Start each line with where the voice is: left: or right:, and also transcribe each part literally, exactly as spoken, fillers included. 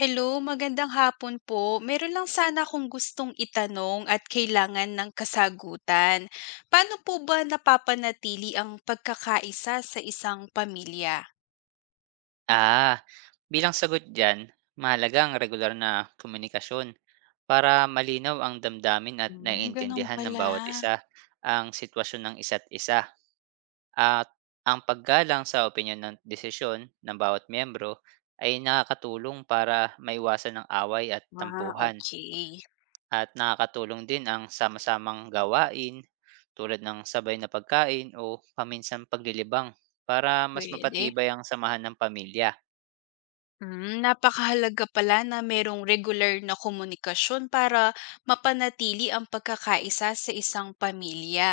left: Hello, magandang hapon po. Meron lang sana akong gustong itanong at kailangan ng kasagutan. Paano po ba napapanatili ang pagkakaisa sa isang pamilya?
right: Ah, bilang sagot diyan, mahalaga ang regular na komunikasyon para malinaw ang damdamin at
left: Hmm, ganun
right: naiintindihan ng
left: pala.
right: bawat isa ang sitwasyon ng isa't isa. At ang paggalang sa opinyon ng desisyon ng bawat miyembro ay nakakatulong para maiwasan ng away at
left: Ah,
right: tampuhan.
left: okay,
right: At nakakatulong din ang sama-samang gawain tulad ng sabay na pagkain o paminsan paglilibang para mas
left: pwede.
right: mapatibay ang samahan ng pamilya.
left: Hmm, napakahalaga pala na merong regular na komunikasyon para mapanatili ang pagkakaisa sa isang pamilya.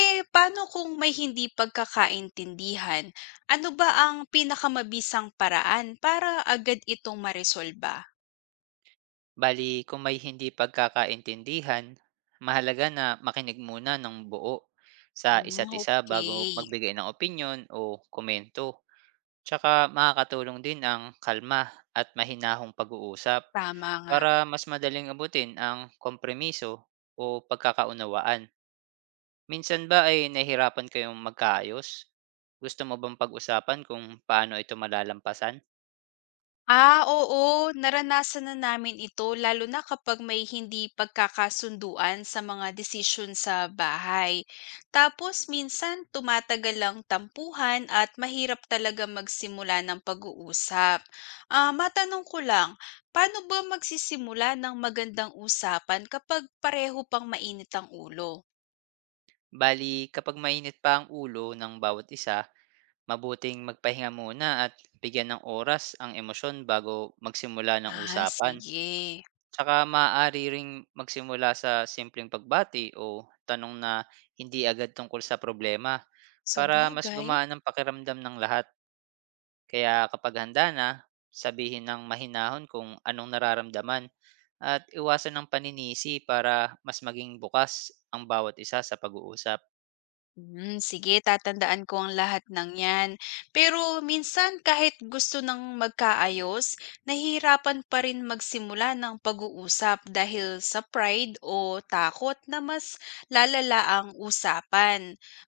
left: Eh, paano kung may hindi pagkakaintindihan? Ano ba ang pinakamabisang paraan para agad itong maresolba?
right: Bali, kung may hindi pagkakaintindihan, mahalaga na makinig muna ng buo sa
left: Hmm,
right: isa't isa bago
left: okay,
right: magbigay ng opinyon o komento. Tsaka makakatulong din ang kalma at mahinahong pag-uusap
left: tama nga.
right: para mas madaling abutin ang kompromiso o pagkakaunawaan. Minsan ba ay nahihirapan kayong magkaayos? Gusto mo bang pag-usapan kung paano ito malalampasan?
left: Ah, oo, naranasan na namin ito lalo na kapag may hindi pagkakasunduan sa mga desisyon sa bahay. Tapos minsan tumatagal ang tampuhan at mahirap talaga magsimula ng pag-uusap. Ah, matanong ko lang, paano ba magsisimula ng magandang usapan kapag pareho pang mainit ang ulo?
right: Bali, kapag mainit pa ang ulo ng bawat isa, mabuting magpahinga muna at bigyan ng oras ang emosyon bago magsimula ng
left: Ah,
right: usapan.
left: sige.
right: Tsaka maaari ring magsimula sa simpleng pagbati o tanong na hindi agad tungkol sa problema para mas
left: Sabagay.
right: gumaan ang pakiramdam ng lahat. Kaya kapag handa na, sabihin ng mahinahon kung anong nararamdaman at iwasan ng paninisi para mas maging bukas ang bawat isa sa pag-uusap.
left: Hmm, sige, tatandaan ko ang lahat ng 'yan. Pero minsan kahit gusto ng magkaayos, nahihirapan pa rin magsimula ng pag-uusap dahil sa pride o takot na mas lalala ang usapan.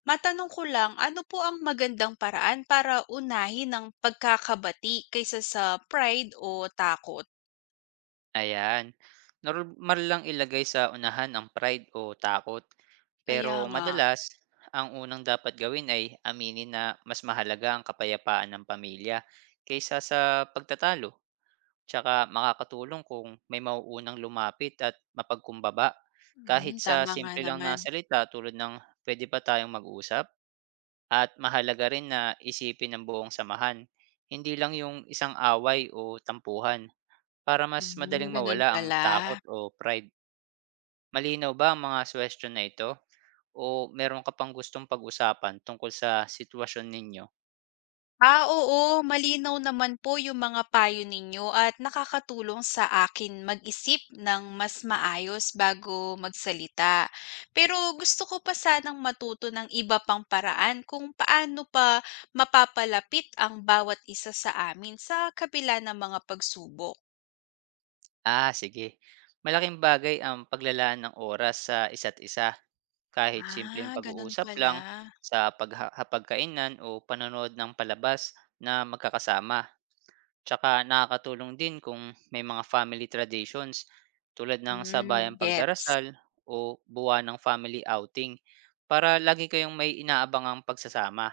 left: Matanong ko lang, ano po ang magandang paraan para unahin ang pagkakabati kaysa sa pride o takot?
right: Ayan. Normal lang ilagay sa unahan ang pride o takot. Pero
left: Kaya nga.
right: madalas, ang unang dapat gawin ay aminin na mas mahalaga ang kapayapaan ng pamilya kaysa sa pagtatalo. Tsaka makakatulong kung may mauunang lumapit at mapagkumbaba.
left: Mm,
right: Kahit sa
left: tama nga
right: simple lang na
left: naman.
right: salita tulad ng pwede pa tayong mag-usap, at mahalaga rin na isipin ng buong samahan. Hindi lang yung isang away o tampuhan, para mas
left: Hmm,
right: madaling
left: ganun
right: mawala ang
left: pala.
right: takot o pride. Malinaw ba ang mga suwestiyon na ito? O meron ka pang gustong pag-usapan tungkol sa sitwasyon ninyo?
left: Ah, oo, malinaw naman po yung mga payo ninyo at nakakatulong sa akin mag-isip ng mas maayos bago magsalita. Pero gusto ko pa sanang matuto ng iba pang paraan kung paano pa mapapalapit ang bawat isa sa amin sa kabila ng mga pagsubok.
right: Ah, sige. Malaking bagay ang paglalaan ng oras sa isa't isa kahit simpleng
left: Ah, ganun
right: pag-uusap
left: pala.
right: lang sa pagha- hapagkainan o panonood ng palabas na magkakasama. Tsaka nakakatulong din kung may mga family traditions tulad ng
left: Hmm,
right: sabayang
left: gets.
right: pagdarasal o buwan ng family outing para lagi kayong may inaabangang pagsasama,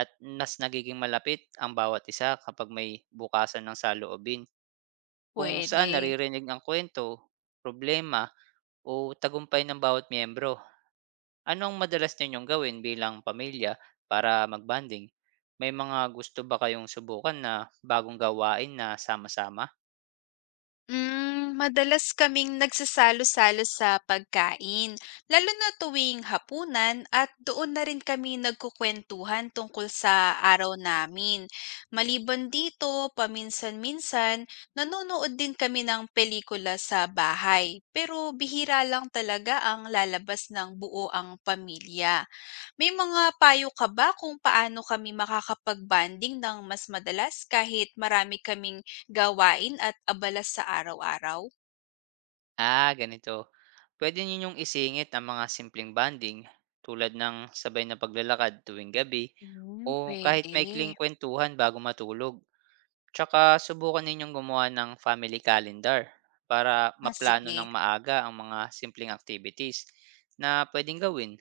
right: at mas nagiging malapit ang bawat isa kapag may bukasan ng saloobin kung saan
left: Pwede.
right: naririnig ang kwento, problema o tagumpay ng bawat miyembro. Ano ang madalas ninyong gawin bilang pamilya para magbanding? May mga gusto ba kayong subukan na bagong gawain na sama-sama?
left: Hmm, madalas kaming nagsasalo-salo sa pagkain, lalo na tuwing hapunan at doon na rin kami nagkukuwentuhan tungkol sa araw namin. Maliban dito, paminsan-minsan, nanonood din kami ng pelikula sa bahay, pero bihira lang talaga ang lalabas ng buo ang pamilya. May mga payo ka ba kung paano kami makakapag-bonding ng mas madalas kahit marami kaming gawain at abala sa araw-araw?
right: Ah, ganito. Pwede ninyong isingit ang mga simpleng banding tulad ng sabay na paglalakad tuwing gabi
left: Hmm,
right: o kahit
left: pwede.
right: maikling kwentuhan bago matulog. Tsaka subukan ninyong gumawa ng family calendar para
left: Ah,
right: maplano
left: sige,
right: ng maaga ang mga simpleng activities na pwedeng gawin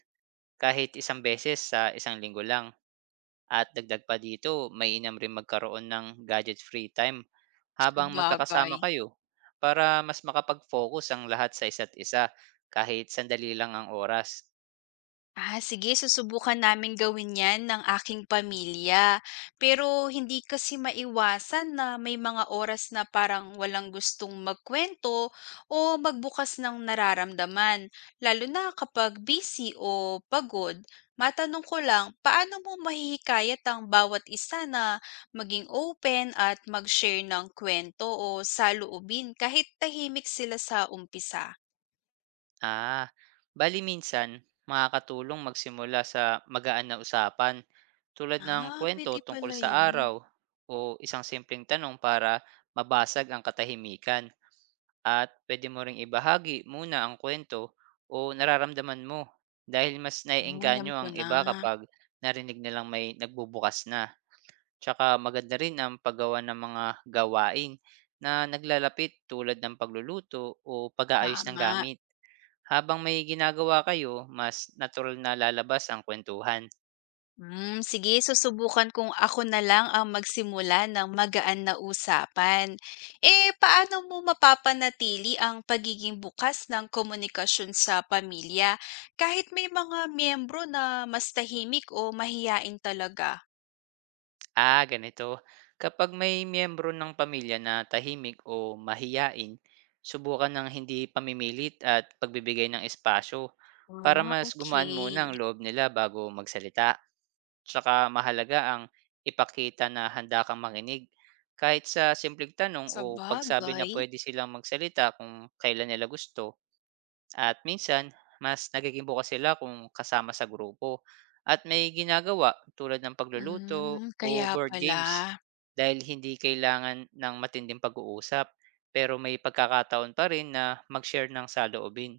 right: kahit isang beses sa isang linggo lang. At dagdag pa dito, mainam rin magkaroon ng gadget free time habang
left: sabagay.
right: magkakasama kayo para mas makapag-focus ang lahat sa isa't isa kahit sandali lang ang oras.
left: Ah, sige, susubukan namin gawin 'yan ng aking pamilya. Pero hindi kasi maiwasan na may mga oras na parang walang gustong magkuwento o magbukas ng nararamdaman, lalo na kapag busy o pagod. Matanong ko lang, paano mo mahihikayat ang bawat isa na maging open at mag-share ng kwento o saloobin kahit tahimik sila sa umpisa?
right: Ah, bali minsan makakatulong magsimula sa magaan na usapan tulad ng
left: Ah,
right: kwento
left: pwede
right: tungkol
left: pala
right: sa
left: 'yun.
right: araw o isang simpleng tanong para mabasag ang katahimikan. At pwede mo ring ibahagi muna ang kwento o nararamdaman mo, dahil mas
left: Hmm, alam
right: naiengganyo
left: ko
right: ang
left: na.
right: iba kapag narinig nilang may nagbubukas na. Tsaka maganda rin ang paggawa ng mga gawain na naglalapit tulad ng pagluluto o pag-aayos ng
left: Tama.
right: gamit. Habang may ginagawa kayo, mas natural na lalabas ang kwentuhan.
left: Hmm, sige, susubukan kung ako na lang ang magsimula ng magaan na usapan. Eh, paano mo mapapanatili ang pagiging bukas ng komunikasyon sa pamilya kahit may mga miyembro na mas tahimik o mahiyain talaga?
right: Ah, ganito. Kapag may miyembro ng pamilya na tahimik o mahiyain, subukan ng hindi pamimilit at pagbibigay ng espasyo para
left: Ah,
right: mas gumaan muna
left: okey.
right: ang loob nila bago magsalita. Tsaka mahalaga ang ipakita na handa kang makinig kahit sa simpleng tanong o pagsabi na
left: Sabagay.
right: pwede silang magsalita kung kailan nila gusto. At minsan, mas nagiging bukas sila kung kasama sa grupo at may ginagawa tulad ng pagluluto
left: Hmm, kaya
right: o board
left: pala.
right: games, dahil hindi kailangan ng matinding pag-uusap pero may pagkakataon pa rin na mag-share ng saloobin.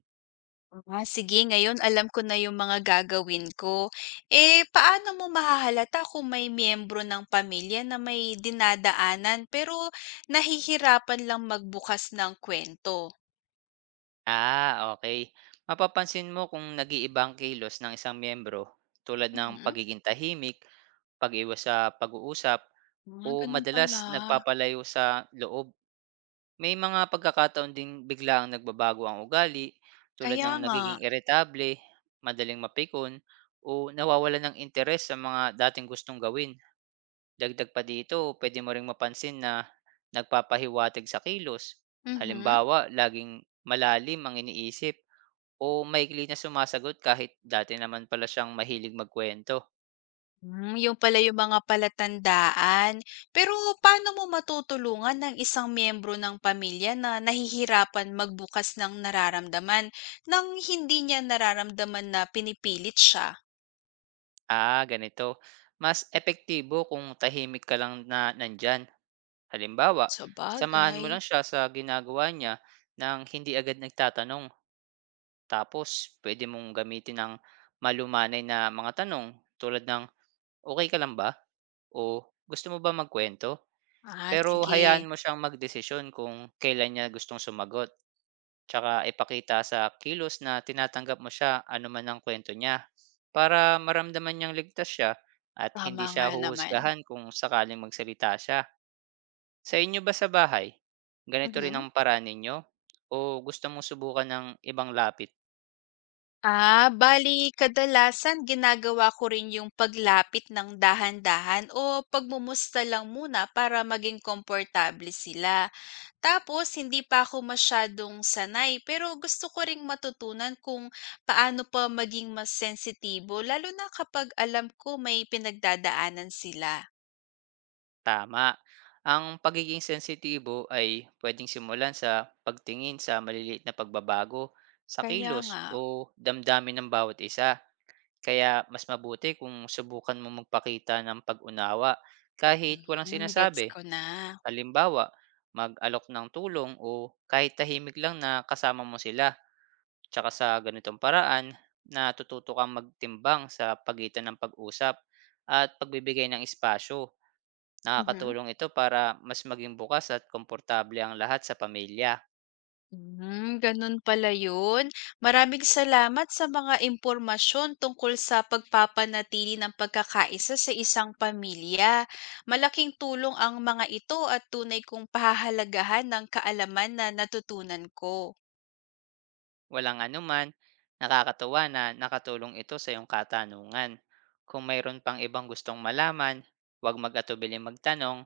left: Ah, sige, ngayon alam ko na yung mga gagawin ko. Eh, paano mo mahahalata kung may miyembro ng pamilya na may dinadaanan pero nahihirapan lang magbukas ng kuwento?
right: Ah, okay. Mapapansin mo kung nag-iiba ang kilos ng isang miyembro, tulad ng
left: Mhm.
right: pagiging tahimik, pag-iwas sa pag-uusap,
left: Ah,
right: o
left: ganun
right: madalas
left: pala.
right: nagpapalayo sa loob. May mga pagkakataon ding biglaang nagbabago ang ugali, tulad
left: Kaya
right: ng
left: nga.
right: nagiging iritable, madaling mapikon, o nawawala ng interes sa mga dating gustong gawin. Dagdag pa dito, pwede mo ring mapansin na nagpapahiwatig sa kilos.
left: Mhm.
right: Halimbawa, laging malalim ang iniisip o maikli na sumasagot kahit dati naman pala siyang mahilig magkwento.
left: Hmm, yung pala yung mga palatandaan. Pero paano mo matutulungan ng isang miyembro ng pamilya na nahihirapan magbukas ng nararamdaman nang hindi niya nararamdaman na pinipilit siya?
right: Ah, ganito. Mas epektibo kung tahimik ka lang na nandyan. Halimbawa, samahan mo
left: Sabagay.
right: lang siya sa ginagawa niya nang hindi agad nagtatanong. Tapos, pwede mong gamitin ng malumanay na mga tanong tulad ng "Okey ka lang ba?" o "Gusto mo ba magkuwento?"
left: Ah,
right: Pero
left: sige,
right: hayaan mo siyang magdesisyon kung kailan niya gustong sumagot. Tsaka ipakita sa kilos na tinatanggap mo siya anuman ang kuwento niya, para maramdaman niyang ligtas siya at
left: tama
right: hindi siya
left: nga naman.
right: huhusgahan kung sakaling magsalita siya. Sa inyo ba sa bahay, ganito rin
left: Mhm.
right: ang paraan ninyo o gusto mong subukan ng ibang lapit?
left: Ah, bali kadalasan ginagawa ko rin yung paglapit ng dahan-dahan o pagmumusta lang muna para maging komportable sila. Tapos hindi pa ako masyadong sanay pero gusto ko ring matutunan kung paano pa maging mas sensitibo lalo na kapag alam ko may pinagdadaanan sila.
right: Tama. Ang pagiging sensitibo ay pwedeng simulan sa pagtingin sa maliliit na pagbabago sa
left: Kaya
right: kilos
left: nga,
right: o damdamin ng bawat isa. Kaya mas mabuti kung subukan mo magpakita ng pag-unawa kahit walang
left: mhm, gets
right: sinasabi.
left: ko na.
right: Halimbawa, mag-alok ng tulong o kahit tahimik lang na kasama mo sila. Tsaka sa ganitong paraan, natututo kang magtimbang sa pagitan ng pag-usap at pagbibigay ng espasyo.
left: Mhm.
right: Nakakatulong ito para mas maging bukas at komportable ang lahat sa pamilya.
left: Hmm, ganun pala yun. Maraming salamat sa mga impormasyon tungkol sa pagpapanatili ng pagkakaisa sa isang pamilya. Malaking tulong ang mga ito at tunay kong pahahalagahan ng kaalaman na natutunan ko.
right: Walang anuman, nakakatuwa na nakatulong ito sa iyong katanungan. Kung mayroon pang ibang gustong malaman, huwag mag-atubiling magtanong.